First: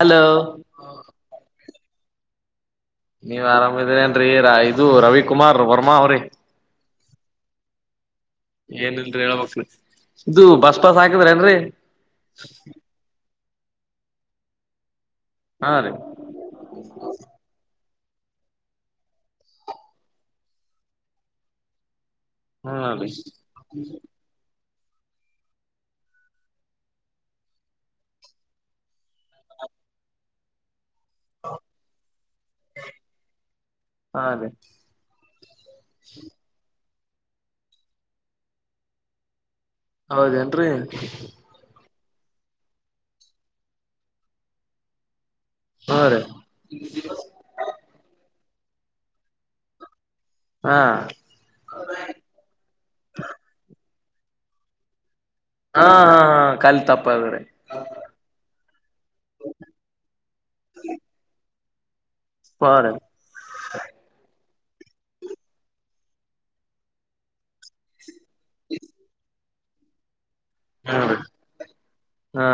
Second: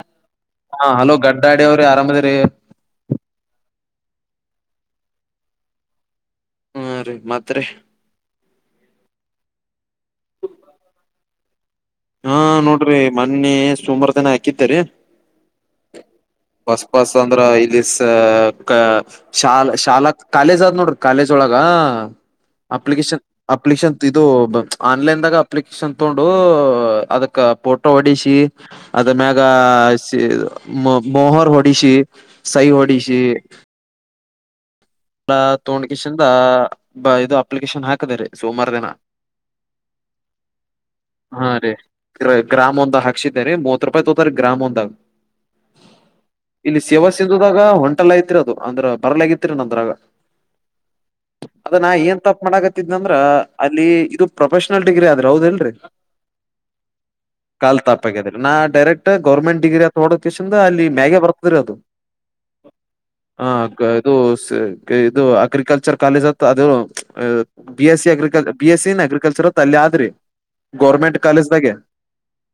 Hello ಹಾ hello ಗಡ್ಡಾಡಿ ಅವ್ರೆ ಆರಾಮದ್ರಿ. ನೀವ್ ಆರಾಮಿದೀರೇನ್ರಿ ಇದು ರವಿಕುಮಾರ್ ವರ್ಮಾ ಅವ್ರೆ. ಹಾ ರೀ ಮತ್ರಿ ಏನಿಲ್ರಿ ಹೇಳಬೇಕ್ರಿ. ಇದು ಬಸ್ ಸ್ಟಾಪ್ ಹಾಕಿದ್ರಿ ಏನ್ರಿ. ಹಾ ನೋಡ್ರಿ ಮೊನ್ನೆ ಸೋಮಾರ್ ದಿನ ಹಾಕಿದ್ದೇ ರಿ. ಹಾ ರೀ ಬಸ್ ಪಾಸ್ ಅಂದ್ರ ಇಲ್ಲಿ ಅ ಕ ಶಾಲ ಶಾಲಾ ಕಾಲೇಜ್ ಆದ ನೋಡ್ರಿ ಕಾಲೇಜ್ ಒಳಗ ಹಾ ರೀ ಅಪ್ಲಿಕೇಶನ್ ಅಪ್ಲಿಕೇಶನ್ ಇದು ಆನ್ಲೈನ್ದಾಗ ಅಪ್ಲಿಕೇಶನ್ ತೊಗೊಂಡು ಅದಕ್ ಫೋಟೋ ಹೊಡಿಸಿ ಅದ ಮ್ಯಾಗ ಆ ಸಿ ಮ ಮೊಹರ್ ಹೊಡಿಸಿ ಸಹಿ ಹೊಡಿಸಿ ಹಾ ಅದೇ. ಎ ಥೇಯೋಂಡುಡ್ಗಷಿಂದ ಇದು ಅಪ್ಲಿಕೇಶನ್ ಹಾಕದ ರರಿ ಸೋಮಾರ ದಿನ ಹೌದೇನ್ರರಿ ಹಾ ರೀ ಗ್ರಾಮ್ ಒಂದ ಹಾಸಿದೇ ರರಿ ಮೂವತ್ ರೂಪಾಯಿ ತೋತಾರ ಗ್ರಾಮ್ ಒಂದಾಗ ಹಾ ರೀ ಇಲ್ಲಿ ಸೇವ ಸಿಿಂದದಾಗ ಹೊಂಟಲ್ಲ ಐತಿರಿ ಅದು ಅಂದ್ರ ಬರ್ಲಗತಿರಿ ನಂದ್ರಾಗ ಹಾ ಹಾ ಅದ ನಾ ಏನ್ ತಪ್ ಮಾಡಕತ್ತಿದ್ದ ಅಂದ್ರ ಅಲ್ಲಿ ಇದು ಪ್ರೊಫೆಷನಲ್ ಡಿಗ್ರಿ ಆದ ಹಾ ಹಾ ಹ ಕಲ್ ತಪ್ಪಾದ್ರೆ ಕಾಲ್ ತಾಪಾಗ್ಯಾದ್ರಿ ನಾ ಡೈರೆಕ್ಟ್ ಗರ್ಮೆಟ್ ಡಿಗ್ರಿ ಹತ್ ಹೋಡೋಂದ ಅಲ್ಲಿ ಮ್ಯೆ ಬರ್ತದ್ರರಿ ಅದು ಹಾ ರೀ ಹಾಗದು ಸ ಇದು ಅಗ್ರಿಕಲ್ಚರ್ ಕಾಲೇಜ್ ಅ ಅದು್ B S C agriculture B S C agriculture ತಲ್ಲಿ ಆದ್ರಿ ಹಾ ಗೋರ್ಮೆಂಟ್ ಕಾಲೇಜ್ದಾಗೆ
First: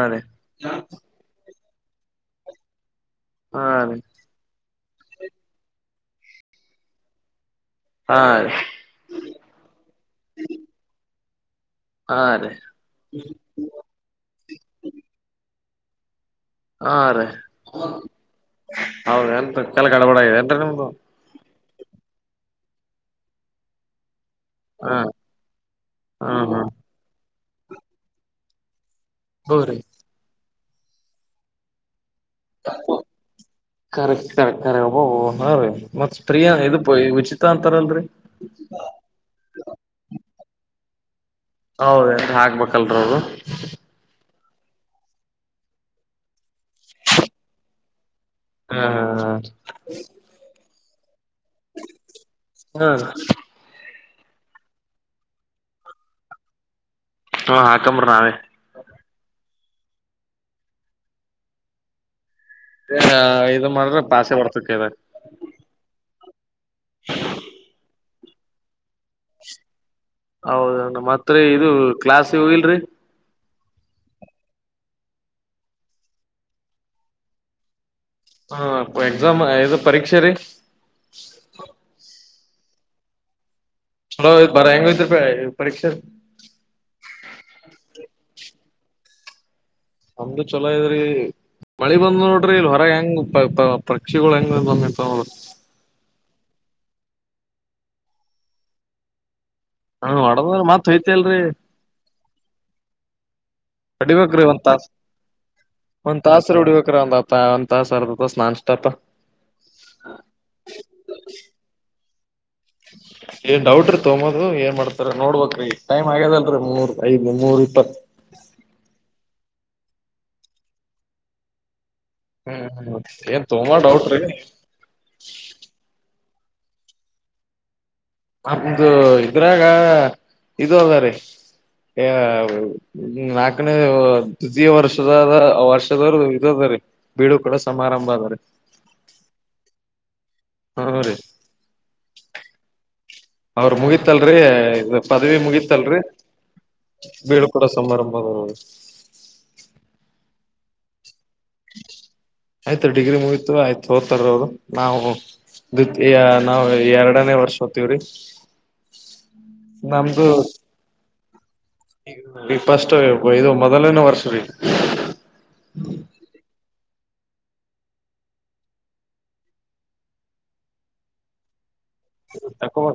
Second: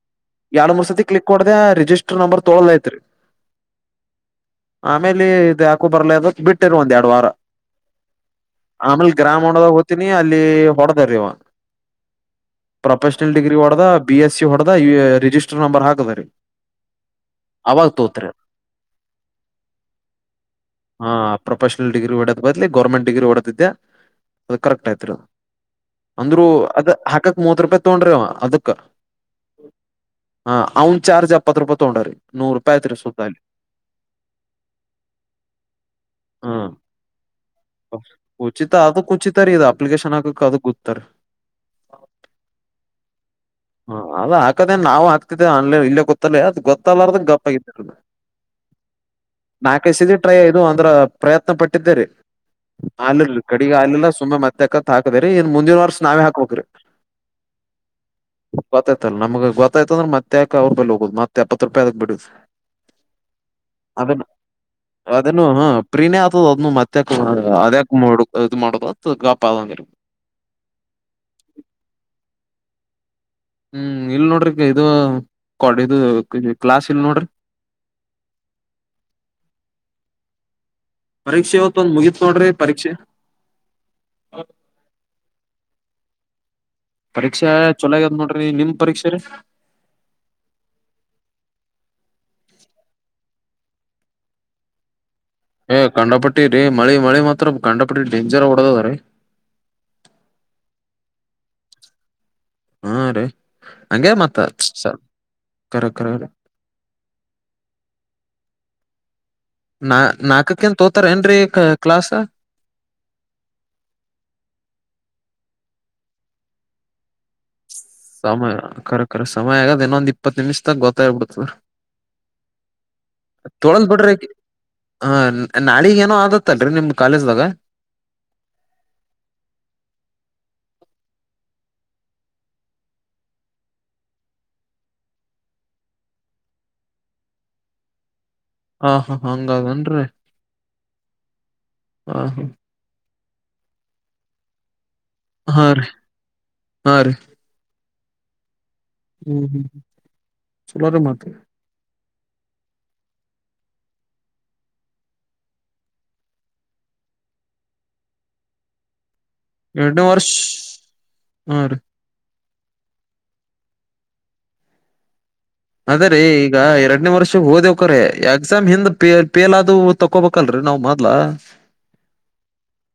ರೀ ಎಳ್ ಮೂರ್ ಸತಿ ಕ್ಲಿಕ್ ಕೊಡದೆ ಜ ನಂಬರ್ ತೊಳಲಐತ್ರಿ ಹಾ ಆಮೇಲೆ ಇದು ಯಾಕೋ ಬರ್ಲ ಅದ ಬಿಟ್ಟಿರ್ ಒಂದ್ ಎರಡ್ಡು ವಾರ ಹಾ ರೀ ಆಮೇಲ್ ಗ್ರಾಮ ಹೊದಾಗ ಹೋಗ್ತೀನಿ ಅಲ್ಲಿ ಹೊಡೆದಾರವ ಹಾ ರೀ ಹಾ ರೀ ಪ್ರೊಫೆಷನಲ್ ಡಿಗ್ರಿ ಹೊಡದ ಬಿ ಎಸ್ಸ ಹೊಡದ ರಿಜಿಸ್ಟರ್ ನಂಬರ್ ಹಾಕದ ರೀ ಹಾ ರೀ ಹೌದ ಎಂತ ಕೆಲ ಗಡವಾಡ ಏನ್ರೀ ನಿಮ್ದು ಪ್ರೊಫೆಷನಲ್ಡಿ್ರಿ ಡೋದ ಬದ್ಲಿ ಗೌರ್ಮೆಂಟ್ ಡಿಗಿ ಓಡದಿದ್ದೆ ಅದ ಕರೆಕ್ಟ್ ಹ ಆಯ್ತ್ರಿ ಹಾ ಅಂದ್ರು ಹಾ ಅದ ಹಾಕಕ್ ಮೂವತ್ ರೂಪಾಯಿ ತೊೊಂಡ್ರಿ ಅದಕ್ ಹೌ ರೀ ಹ ಅವ್ನ್ ಚಾರ್ಜ್ ಎಪ್ಪತ್ತು ರೂಪಾಯ ತಗೊಂಡ್ರರಿ ಕರೆಕ್ ಕರೆಕ್ ಕರೆಕ್ಬ್ಬ ನಾೀ ಮತ್ತ್ ಪ್ರಿಯ ಇ ಕುಚಿತ ಅದಕ್ ಕುಚಿತಾರ ಇದು ಅಪ್ಲಿಕೇಶನ್ ಹಾಕಕ್ ಅದಕ್ ಗೊತ್ತಾರ ಹೌದ ಹಾಕ್ಬೇಕಲ್ರ ಅವರು ಹ ಅದ ಹಾಕದೇ ನಾ್ ಹಾತೇ ಆನ್ಲೈನ್ ಇಲ್ಲೇ ಗೊತ್ತಲ್ಲೇ ಅದು ಗೊತ್ತಲ್ಲಾರದ ಗಪ್ ಆ ಹ ನಾಲ್ಕೈಸ ಟ್ರೈ ಇದು ಅಂದ್ರ ಪ್ರಯತ್ನ ಪಟ್ಟಿದ್ದಾರೆ ಹ ಹಾಲ ಕಡೆ ಹಾಲಲ್ಲ ಸುಂಬಾ ಮತ್ತೆ ಅಕತ್ ಹಾಕದ್ರರಿ ಇನ್ ಮುಂದಿನ ವರ್ಷ ನಾವೇ ಹಾಕ್ಬೇಕ್ರಿ ಹಾ ಹಾಕಂಬ್ರಿ ನಾವೇ ಆಯ್ತಂದ್ರೆ ಮತ್ಕ ಅವ್ರೂಪಲ್ ಹೋುದುತ್ತ ಎಪ್ಪತ್ತು ರೂಪಾಯಿದಕ್ ಬಿಡುದು [inaudible] ಇದ ಮಾಡಿದ್ರೆ ಅದನ್ನು ಪಾಸೆ ಬರ್ತಕ್ ಇದ ಅದನ್ನು ಹ ಪ್ರೀಣ ಅದನ್ನು ಮತ್ತ ಅದ್ಯಾ ಮಾಡ ಇದ ಮಾಡದು ಹೌದ್ಣ ಮತ್ರರಿ ಇದು ಕ್ಲಾಸ್ಿಗೆ ಹೋಗಿಲ್ರಿ ಹ್ಮ್ ಇಲ್ ನೋಡ್ರಿಗ ಇದು ಕೊ ಇದು ಕ್ಲಾಸ್ ಇಲ್ ನೋಡ್ರಿ ಹಾ ಎಕ್ಸಾಮ ಏದು ಪರೀಕ್ಷೆ ರ ಪರೀಕ್ಷೆ ಇವತ್ ಒಂದ್ ಮುಗಿತ್ ನೋಡ್ರಿ ಪರೀಕ್ಷೆ ಚಲೋ ಬರ ಹೆಂಗ ಇ ಪರೀಕ್ಷೆ ಪರೀಕ್ಷೆ ಚೊಲಾಗ್ಯದ್ ನೋಡ್ರಿ ನಿಮ್ ಪರೀಕ್ಷೆ ರ ನಮ್ದು ಚಲೋ ಇದ್ರಿ ಮಳಿ ಬಂದ ನೋಡ್ರಿ ಇಲ್ಲಿ ಹೊರ ಹೆಂಗ್ ಪಕ್ಷಿಗಳು ಹೆಂಗ ಏ ಕಂಡಪಟ್ಟಿ ರೀ ಮಳಿ ಮಳಿ ಮಾತ್ರ ಕಂಡಪಟ್ಟಿ ಡೇಂಜರ್ ಹೊಡದದ ರೀ ಹಾ ಹೊಡದ್ರ ಮತ್ ಹಯ್ತ ಅಲ್ರರಿ ಹಾ ರೀ ಹಂಗೆ ಕಡಿಬೇಕ್ರೀ ಮತ್ತ ಒಂತತಾಸು ಸರ್ ಕರೆ ಒಂದ್ ಕರೆ ತಾಸ್ರ ಉಡಿಬೇಕ್ರ ಒಂದಪ್ಪ ಒಂದ್ ತಾಸ ಅರ್ದತ ಸ್ ನನ್ಷ್ಟಪ ನಾ ನಾಲ್ಕಕ್ಕಂತ ತೋತಾರ ಏನ್ರೀ ಕ್ಲಾಸ್ ಏನ್ ಡೌಟ್್ರೀ ತಗೋದು ಏನ್ ಮಾಡ್ತಾರ ನೋಡ್ಬ್ರೀ ಟೈಮ್ ಆಗ್ಯದಲ್ರರಿ ಮೂರ್ ಐದ್ ಮೂರ್ ಇಪ್ಪತ್ತು ಸಮಯ ಖರಖರ ಸಮಯ ಆಗಾದ ಇನ್ನೊಂದ್ ಇಪ್ಪತ್ತು ನಿಮಿಷದಾಗ ಗೊತ್ತಾಗಬಿಡತ ಹ್ಮ್ ಏನ್ ತುಂಬಾ ತೊಳಂದ್ ಡೌಟ್ ಬಿಿಟ್ರಿ ರೀ ಹ ನಾಳಿಗ್ ಏನೋ ಆದ ಇತ್ತಲ್ರಿ ನಿಮ್ ಕಾಲೇಜ್ದಾಗ [unintelligible] ನಮ್ದು ಇದ್ರಾಗ ಇದು ಅದ ರ ನಾಕನೇ ದ್ವಿತೀಯ ವರ್ಷದ ವರ್ಷದವರು ಇದ ಬ ಬಿಡು ಕೂಡ ಸಮಾರಂಭ ಅದ್ರೀ ಹಾ ಹಾ ಹಂಗಾದನ್ರಿ ಹ್ಮ ರೀ ಹ ಹಾ ಅವ್ರ ಮುಗತಲ್ರಿ ಇ ಪದವಿ ಹಾ ರೀ ಮುಗೀತಲ್ರಿ ಹಾ ರೀ ಬೀಳ್ ಕೊಡ ತುಂಬಾರುಂಬ ಬದು [unintelligible] ಚಲೋರ ಮಾತ ಆಯ್ತ ಡಿಗ್ರಿ ಮುಗತು ಆಯ್ತು ಹೋದತಾರ ಅವರು ನಾವು ದ ನಾವವು ಎರಡನೇ ವರ್ಷ ಹ್ತೀವ್ರಿ ಎಡು ವರ್ಷ ಆರು ನ ಫಸ್ಟ್ ಇದು ಮೊದಲನೇ ವರ್ಷ ರೀ ಆದರೆ ಈಗ ಎರಡನೇ ವರ್ಷ ಹಓದವಕ್ರ ಎಕ್ಸಾಮ್ ಹಿಂದ ಪೇಲ್ ಆದ ತಕೊಬೇಕಲ್ರರಿ ನಾವ್ ಮದ್ಲ ತಬ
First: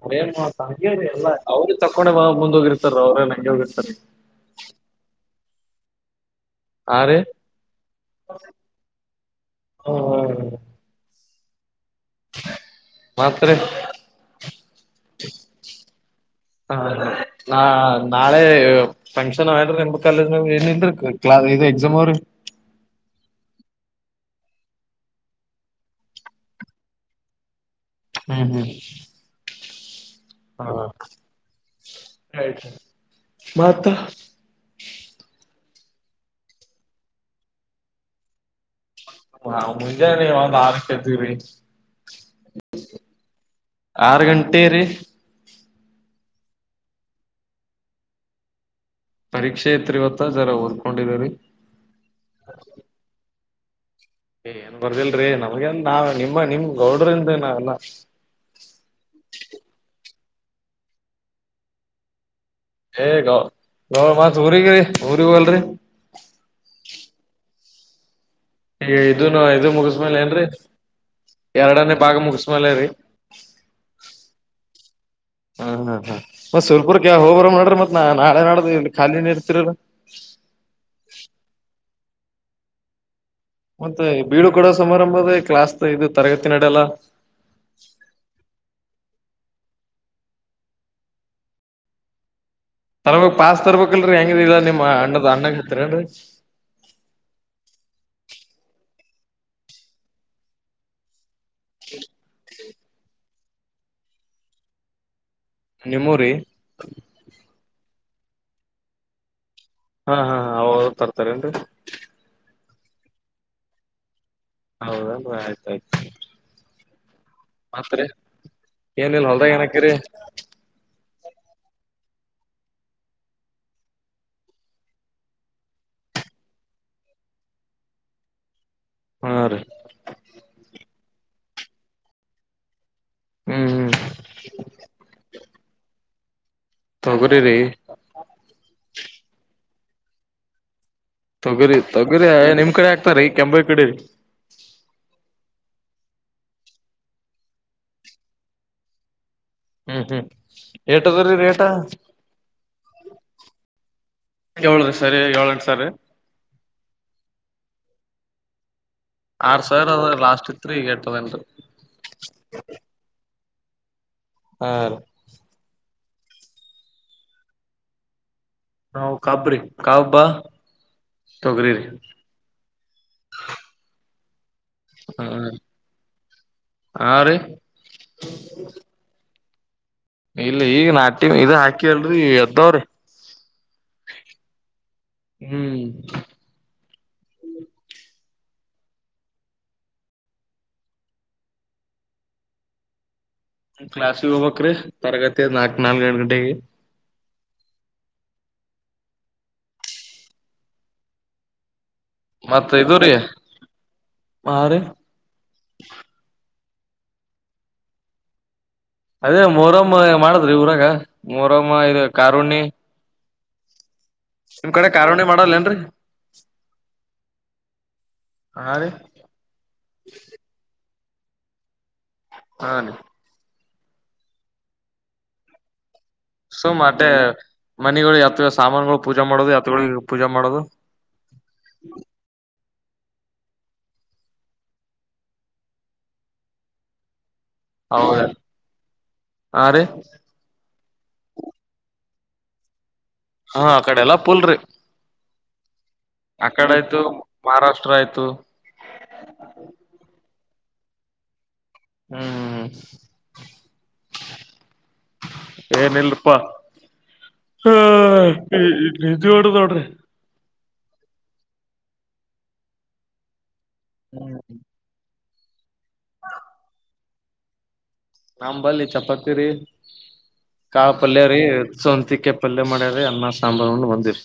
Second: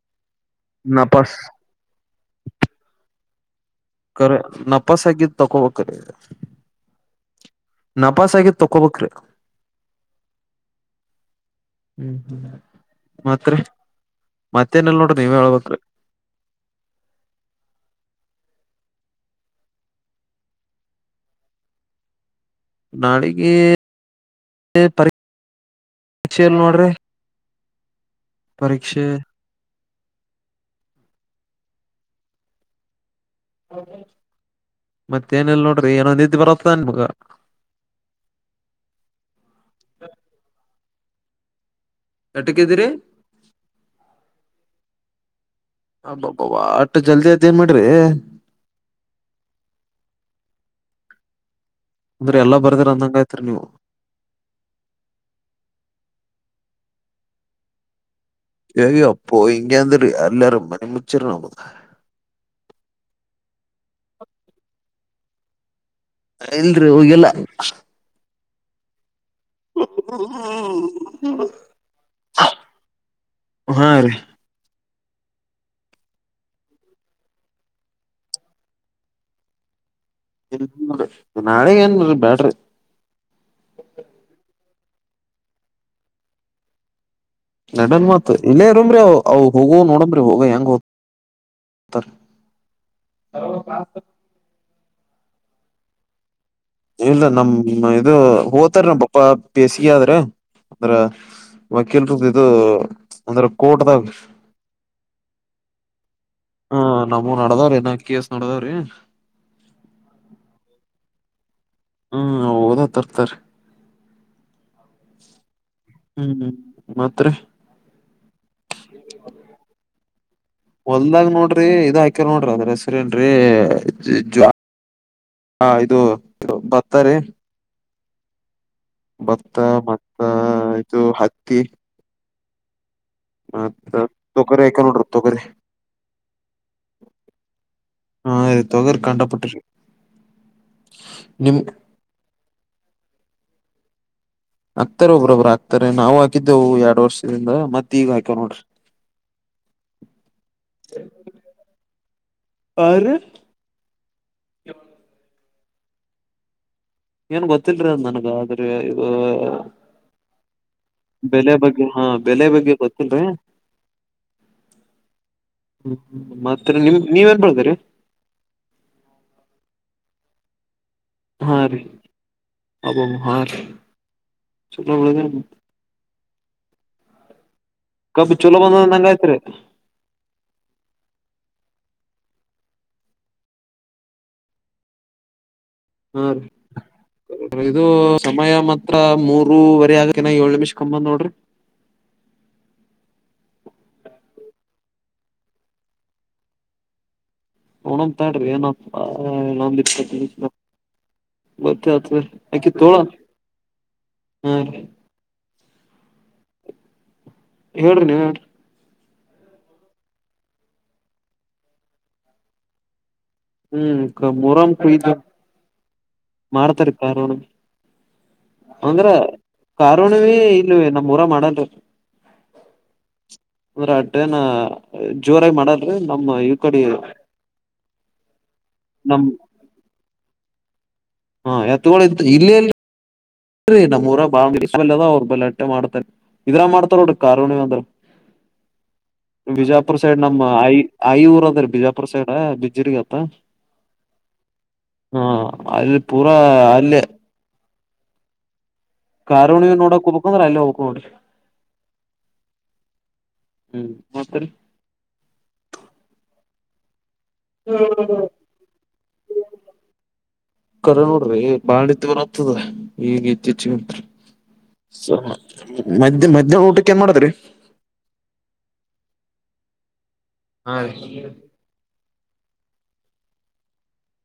ಎಲ್ಲ ನಪಾಸ್ ಅವ್ರರು ತಕೊಂಡ ಮುಂದ ಹೋಗಿರ್ತಾರ ಅವ್ರೇ ನಂಗೆ ಹೋಗಿರ್ತಾರೆ ಕ ನಪಾಸಗ ತಕೋವಕೆ ಹಾ ರೀ ನಪಾಸಹಗೆ ತಕ್ಕೋ ಬಕ್ರ ಹ್ಮ್ ಹ್ಮ್ ಮತ್ರ ಮತ್ರಿ ಮತ್ತೇನೆಲ್ಲ ನೋಡ್ರಿ ನೀವ ಹೇಳ್ಬೇಕ ಹ ನಾ ನಾಳೆ ಫಂಕ್ಷನ್ ಆ್ರ ನಿ ಕಾಲೇಜ ಏನ್ಲ್ಇದು ಎಕ್ಸಾಮ್ ಅವ್ರಿ ನಾಡಿಗೆ ಪ ಪರೀಕ್ಷೆಯಲ್ಲಿ ನೋಡ್ರಿ ಹ್ಮ್ ಹ್ಮ್ ಪರೀಕ್ಷೆ ಹಾ ಆಯ್ತ ಮತ್ತೇನೆಲ್ಲ ನೋ ನೀತಿ ಪತನ್ ಮುಗ ಹ ಮುಂಜಾನ ನೀ ಆರು ಕೇತಕ್ರಿ ಎಟಕ್ಕಿದ್ದೀರಿ ಆರು ಗಂಟೆ ರೀ ಹಬಬ ಆಟು ಜಲ್ದಿ ಅದೇನ್ ಮಾಡಡ್ರಿ ಪರೀಕ್ಷೆ ತ್ರಿ ಇವತ್ತ ಜರ ಓದ್ಕೊಂಡಿದರಿ ಅಂದ್ರೆ ಎಲ್ಲಾ ಬರ್ದ್ರ ಅಂದಂಗ ಆಯತ್ರಿ ನೀವು ಏ ಏನ್ ಬರ್ದಿಲ್ರೀ ನಮ್ಗೆ ನಾವ್ ನಿಮ್ಮ ನಿಮ್ ಗೌಡ್ರಿಂದ ನಾವೆಲ್ಲ ಅಯ್ಯೋ ಅಪ್ಪ ಇಂಂಗಾಂತರಿ ಎಲ್ಲರು ಮಣಿಮಚ್ಚಿರರಣಾಮ ಹೇಗ ಗ ಮತ್ ಊರಿಗರಿ ಊರಿಗಲ್ರರಿ ಇನ್ ಹಗೆಲ್ಲ ಹ ಇದನು ಇ ಮುಗಿಸ್ಮೇಲೆ ಏನ್ರೀ ಎರಡನೇ ಭಾಗ ಮುಗಿಸ್ಮೇಲ ರೀ ಹ ಹ್ಮ ಹಾ ಹಾ ಮತ್ ಸ್ವಲ್ಪೂರ್ ಕ ಹೋಗಬರ ನಡ್ರಿ ಮತ್ ನ ನಾಳೆ ನೋಡ್ದ ಇ ಖಾಲಿ ನೀ ಇರ್ತಿರ ಇ ನಾಳೆ ಏನ್ರಿ ಬ್ಯಾಡ್ರಿ ಮತ್ತೆ ಬೀಳು ಕಡೋ ಸಮಾರಂಭದ ಕ್ಲಾಸ್ ಇದು ತರಗತಿ ನಡಡೆಲ್ಲ ನಡನ್ ಮಾತು ಇಲ್ಲೇ ಮ್ರೀವು ಹೋಗುವ ನೋಡಂಬ್ರಿ ಹೋಗ ಹೆಂಗ ಹೋದ ತರ್ಬೇಕೇಕ್ ಪಾಸ್ ತರ್ಬೇಕಕ್ಲ್ರರಿ ಹೆಂಗ ನಿಮ್ಮ್ ಅಣ್ಣದ ಅಣ್ಣಗ್ ಹತ್ತರಿನ್ರರಿ ಇಲ್ಲ ನಮ ಇದು ಹೋತಾರ ನಮ್ಮ ಪಾಪಾ ಬೇಸಿಗೆ ಆದ್ರೆ ಅಂದ್ರ ಮಕಲ್ರು ಇದು ಅಂದ್ರೆ ಕೋಟದಾಗ ನಿಮರಿ ನಾ ಕ ಎಸ್ ನೋಡದಾವ್ರೀ ಹಾ ಹಾ ಹ ಅವ ತರ್ತಾರೇನ್ರಿ ಹ್ಮ್ ಹಓದ ತರ್ತರಿ ಹೌದ ಆಯ್ತಯ್ತ ಹ್ಮ್ ಮತ್ರಿ ಮತ್ರಿ ಏನ ಇಲ್ಲ ಹೊಲ್ದಾಗ ಏನಕ್ರರಿ ಹೊಲ್ದಾಗ ನೋಡ್ರಿ ಇದ ಹಾಕ್ಯಲ್ ನೋಡ್ರಿ ಅದ್ರ ಹೆಸ್ರ ಏನ್ರರಿ ಜ ಹಾ ಇದು ಭತ್ತರಿ ಹಾ ಭತ್ತ ರೀ ಮತ್ತ ಇದು ಹತ್ತಿ ಹ್ಮ್ ಹ್ಮ್ ಮತ್ತ ತೊಕರಿ ಹಾಕೇವಿ ನೋಡ್ರಿ ತೊಗರಿ ತೊಗರಿರಿ ಹಾ ರೀ ತೊಗರಿ ಕಂಡಾಪಟ್ಟೆ ತೊಗರಿ ತೊಗರಿ ಏ ನಿಮ್ ಕಡೆ ಆಗ್ತಾರೀ ಕೆಂಬೈ ಕಡೆರೀ ಆಕ್ತಾರ ಒಬ್ರೊಬ್ರ ಆಕ್ತಾರೆ ನಾವು ಹಾಕಿದ್ದೇವು ಎರಡ್ ವರ್ಷದಿಂದ ಮತ್ತ ಈಗ ಹಾಕೇವ್ ನೋಡ್ರಿ ಹ್ಮ್ ಹ್ಮ್ ಏಟದರೀ ರೇಟ ಆ ರೀ ಏಳ ಸರೆ ಏಳೆಂಟು ಸರೆ ಏನ್ ಗೊತ್ತಿಲ್ರೀ ನನ್ಗ ಆದ್ರೆ ಆ ಆರ್ ಸಾವಿರ ಅದ ಲಾಸ್ಟ್ ಇತ್ರಿ ಈಗ ಎಟ್ಟದೇನ್ರಿ ಬೆಲೆ ಬಗ್ಗೆ ಹಾ ಬೆಲೆ ಬಗ್ಗೆ ಗೊತ್ತಿಲ್ರಿ ಹಾ ಹ್ಮ ಮತ್ತ ರೀ ನೀವ್ ಏನ್ ಬೆಳ್ದಿರಿ ನಾವು ಕಾಬ್ರಿ ಕಾಬ್ಬಾ ಹಾ ರೀ ಅಬಾಬಬ ಹಾ ರೀ ಚಲೋ ಓದ್ಯಾನ ಹ್ಮ ಹಾ ರೀ ಕಬ್ಬ ಚೊಲೋ ಬಂದಂಗ ಆಯ್ತ್ರಿ ಇಲ್ಲಿ ಈಗ ನಾಟಿ ಇದ ಹಾಕೀವಲ್ರೀ ಎದ್ದಾವ್ರಿ [inaudible] ಹೂಂ ರೀ ಇದು ಸಮಯ ಮ ಮೂರವರೆ ಆಗಕೇನ ಏಳ್ ನಿಮಿಷ ಕಂಬಂದ್ ನೋಡ್ರಿ ಕ್ಲಾಸಿಗ್ ಹೋಗ್ಬೇಕ್ರೀ ತರಗತಿ ಅದ್ ನಾಕ ನಾಲ್ಕು ನಾಲ್ಕಾರ್ ಗಂಟೆಗೆ ನೋಡುಂ ತಾಡ್ರಿ ಏನೋ ಇನ್ನೊಂದು ಇಪ್ಪತ್ತ ನಿಮಿಷ ಮತ್ ಇದು ರೀ [unintelligible] ಹಾ ರೀ ಹೇಳ್ರಿ ನೀವ ಹೇಳ್ರಿ ಅದೇ ಮೊರಮ್ಮ ಮಾಡದ್ರಿ ಈ ಊರಾಗ ಮೋರಮ್ಮ ಇದು ಕಾರುಣಿ ಹ್ಮ್ ಮೋರಂ ನಿಮ್ ಕಡೆ ಕುಯ್ದು ಕಾರುಣಿ ಮಾಡಲ್ಲ ಏನ್ರರಿ ಮಾರ್ತಾರಿ ಕಾರು ಹಾ ರೀ ಅಂದ್ರ ಕಾರಹುಣಿವಿ ಇಲ್ ನಮ್ಮ್ ಊರಾಗ ಮಾಡಲ್ರೀ ಹಾ ರೀ ಅಂದ್ರ ಆ ಟ್ರೇನ ಜೋರಾಗಿ ಮಾಡಲ್ರಿ ನಮ್ಮ ಈ ಕಡಿ ಗಳು ಯತ್ ಸಾಮಾನಗಳು ಪೂಜಾ ಮಾಡೋದು ಯತ್ಗೂಳಿಗೆ ಪೂಜಾ ಮಾಡೋದು ಹಾ ಎತ್ಗುಳ್ ಇಲ್ಲೆಲ್ ೀ ನಮ್ಮೂ ಊರಾಗ್ [unintelligible] ಅವ್ರ ಬಲಾಟ್ಟೆ ಮಾಡ್ತಾರೆ ಇದ್ರಾಗ ಮಾಡ್ತಾರ ನೋಡ್ರಿ ಕಾರುಣಿವಿ ಅಂದ್ರ ಹೌದ ಹಾ ರೀ ಬಿಜಾಪುರ್ ಸೈಡ್ ನಮ್ಮ ಆಯಿ ಆಯಿ ಊರ್ ಅದ್ರೀ ಬಿಜಾ ಪುರ ಸೈಡ್ ಬಿಜ್ಜಿರ್ಗೀ ಹಾ ಆ ಕಡೆ ಎಲ್ಲ ಪುಲ್ರಿ ಹ ಅಲ್ಲಿ ಪೂರಾ ಆ ಕಡೆ ಆಯ್ತು ಅಲ್ಲೇ ಮಹಾರಾಷ್ ಷ್ಟ್ರ ಆಯಿತು ಕಾರುಣುವಿ ನೋಡಾಕ್ ಹೋಗ್ಬೇಕ್ ಅಂದ್ರ ಅಲ್ಲೇ ಹೋಗ್ಬೇಕ್ ನೋಡ್ರಿ ಹ್ಮ್ ಹ್ಮ್ ಮತ್ತರಿ ಏನಲ್ರಿ ಪಾ ಹಾ ನಿದ್ದಿ ಮಾಡೂದ್ ನೋಡ್ರಿ ಕರೆ ನೋಡ್ರಿ ಬಾಳಿ ನಿದ್ದಿ ಬರತ್ತದ ಈಗ ಇತ್ತೀಚೆಗಂತ್ರು ಹ್ಮ್ ಸ ಮದ್ಯಾ ಮಧ್ಯಾಹ್ನ ಊಟಕ್ಕೆ ಏನ್ ಮಾಡತ್ರಿ ನಮ್ ಬಲ್ಲಿ ಚಪಾತಿ ರೀ ಕಾಳ ಪಲ್ಯ ರೀ ಸೊಂತಿ ಕಾಯ್ ಪಲ್ಯ ಮಾಡ್ಯರೀ ಅನ್ನ ಸಾಂಬಾರ ಉಂಡು ಬಂದೆವ್ರೀ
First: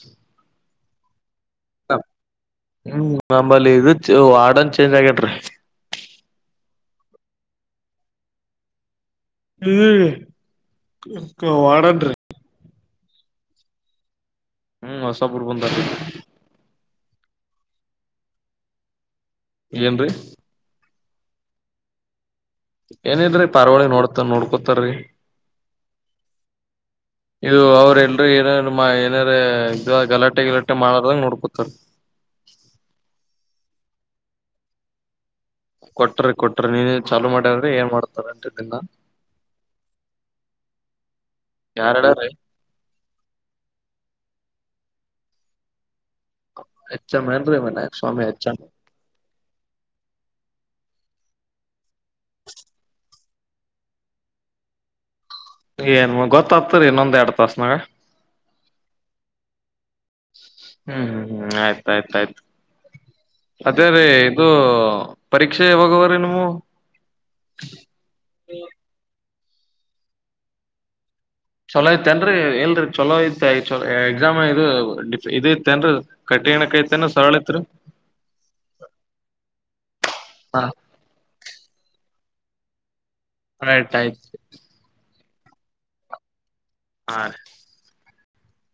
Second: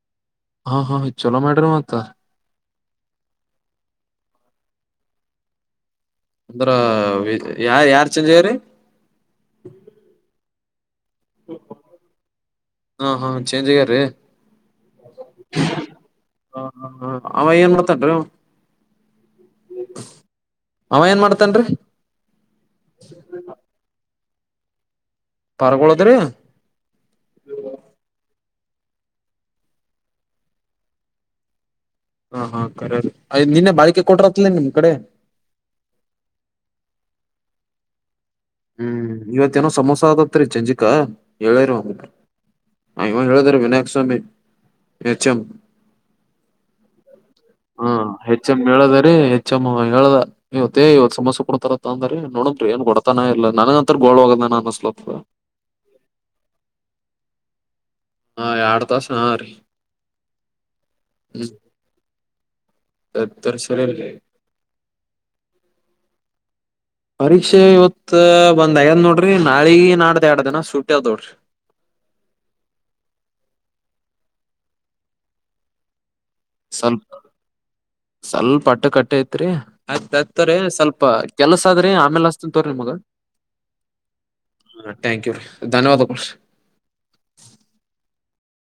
ಹಾ ಹಾ ಚಲೋ ಮಾಡ್ರಿ ಮತ್ತ ಹ್ಮ್ ನಮ್ಮಲ್ಲಿ ಇದು ವಾರ್ಡನ್ ಚೇಂಜ್ ಆಗ್ಯಾನ್ರೀ ಅಂದ್ರ ಯಾ ಯಾರ್ ಚೆಂಜ್ ಆಗ್ಯಾರೀ ಹ್ಮ್ ವಾರ್ಡನ್ರೀ ಹಾ ಹಾ ಚೇಂಜ್ ಅಗ್ಯಾರ್ರೀ ಹ್ಮ್ ಹೊಸಬರು ಬಂದರು [unintelligible] ಏನ್ರೀ ಅವ ಏನ್ ಮಾಡಾ್ತನ್ರಿ ಏನಿಲ್ರಿ ಪಾರಿವಾಳ ನೋಡ್ತ ನೋಡ್ಕೋತಾರೀ ಪಾರ್ಗೊಳದ್ರಿ ಇದು ಅವ್ರ ಎಲ್ರುೂ ಏನ ಏನಾರ ಗಲಾಟೆ ಗಲಾಟೆ ಮಾಡಾರದಾಗ ನೋಡ್ಕೊತರ್ ಹಾ ಹಾ ಕರಯ್ ನಿನ್ನೆ ಬಾಳಿಕೆ ಕೊಟ್ರತ್ಲ ನಿಮ್ ಕಡೆ ಕೊಟ್ರಿ ಕೊಟ್ರಿ ನೀನು ಚಾಲು ಮಾಡ್ಯಾರ್ರರಿ ಏನ್ ಮಾಡ್ತರಿ ಹ್ಮ್ ಇವತ್ತೇಏನೋ ಸಮೋಸ ಆದದತ್ರಿ ಚಂಜಿಕಾ ಹೇಳೇರ ಒ ಯಾರ್ ಹೇಳ್ಯಾರಿ ಐವಾ ಹೇಳಳದರೆ ವಿಿನಾಯಕ್ ಸ್ವಾಮಿ ಎಚ್ ಎಂ ಎಚ್ ಎಂ ಏನ್ರಿ ಹಾ ವಿನಾಯಕ್ ಸ್ವಾಮಿ ಎಚ್ ಹೆಚ್ಚ ಹೆಚ್ ಎಂ ಹೇಳದರಿೀ ಹೆಚ್ಚ ಎಮ್ ಹೇಳದ ಇವತ್ತು [unintelligible] ಏನ್ ಗೊತ್ತತ್ತರಿ ಇನ್ನೊಂದ್ ಎರಡು ತಾಸನಾಗ ಹಾ ಎಡು ತಾಸ ಹಾ ರೀ ಹ್ಮ್ ಹ್ಮ್್ಮ್ ಆಯ್ತಾಯ್ತ ಆಯ್ತು ಹ್ಮ್ ಅದೇ ರೀ ಸರಿ ಇದು ಪರೀಕ್ಷೆಾವಾಗುವ್ರೀ ನೀಮವು ಪರೀಕ್ಷೆ ಇವತ್ ಒಂದ್ ಐದ್ ನೋಡ್ರಿ ನಾಳಿ ನಾಡ್ದ ಎರಡ ದಿನ ಸುಟ್ಟಿ ಆದೋಡ್ರಿ ಚಲೋ ಐತ್ತೇನ್ರರಿ ಎಲ್ರಿ ಚೊಲೋ ಐತೆ ಚ ಎಕ್ಸಾಮ್ ಇದು ಇದ ಇಐತೆೇನ್ರಿ ಸ್ವಲ್ಪ ಏನಕೈಐತನ ಸರಳತ್ರು ಸ್ವಲ್ಪ ಅಟ್ಟು ಕಟ್ಟೆ ಐತ್ರಿ ಆಯ್ತ್ತಾರೆ ಹಾ ಸ್ವಲ್ಪ ಕೆಲ್ಸ ಆದ್ರಿ ಆಮೇಲ ತ್ರ ಮಗ ಅಯ್ತು ಆಯ್ತು ಥ್ಯಾಂಕ್ ಯು ರಿ ಧನ್ಯವಾದಗಳು ಹ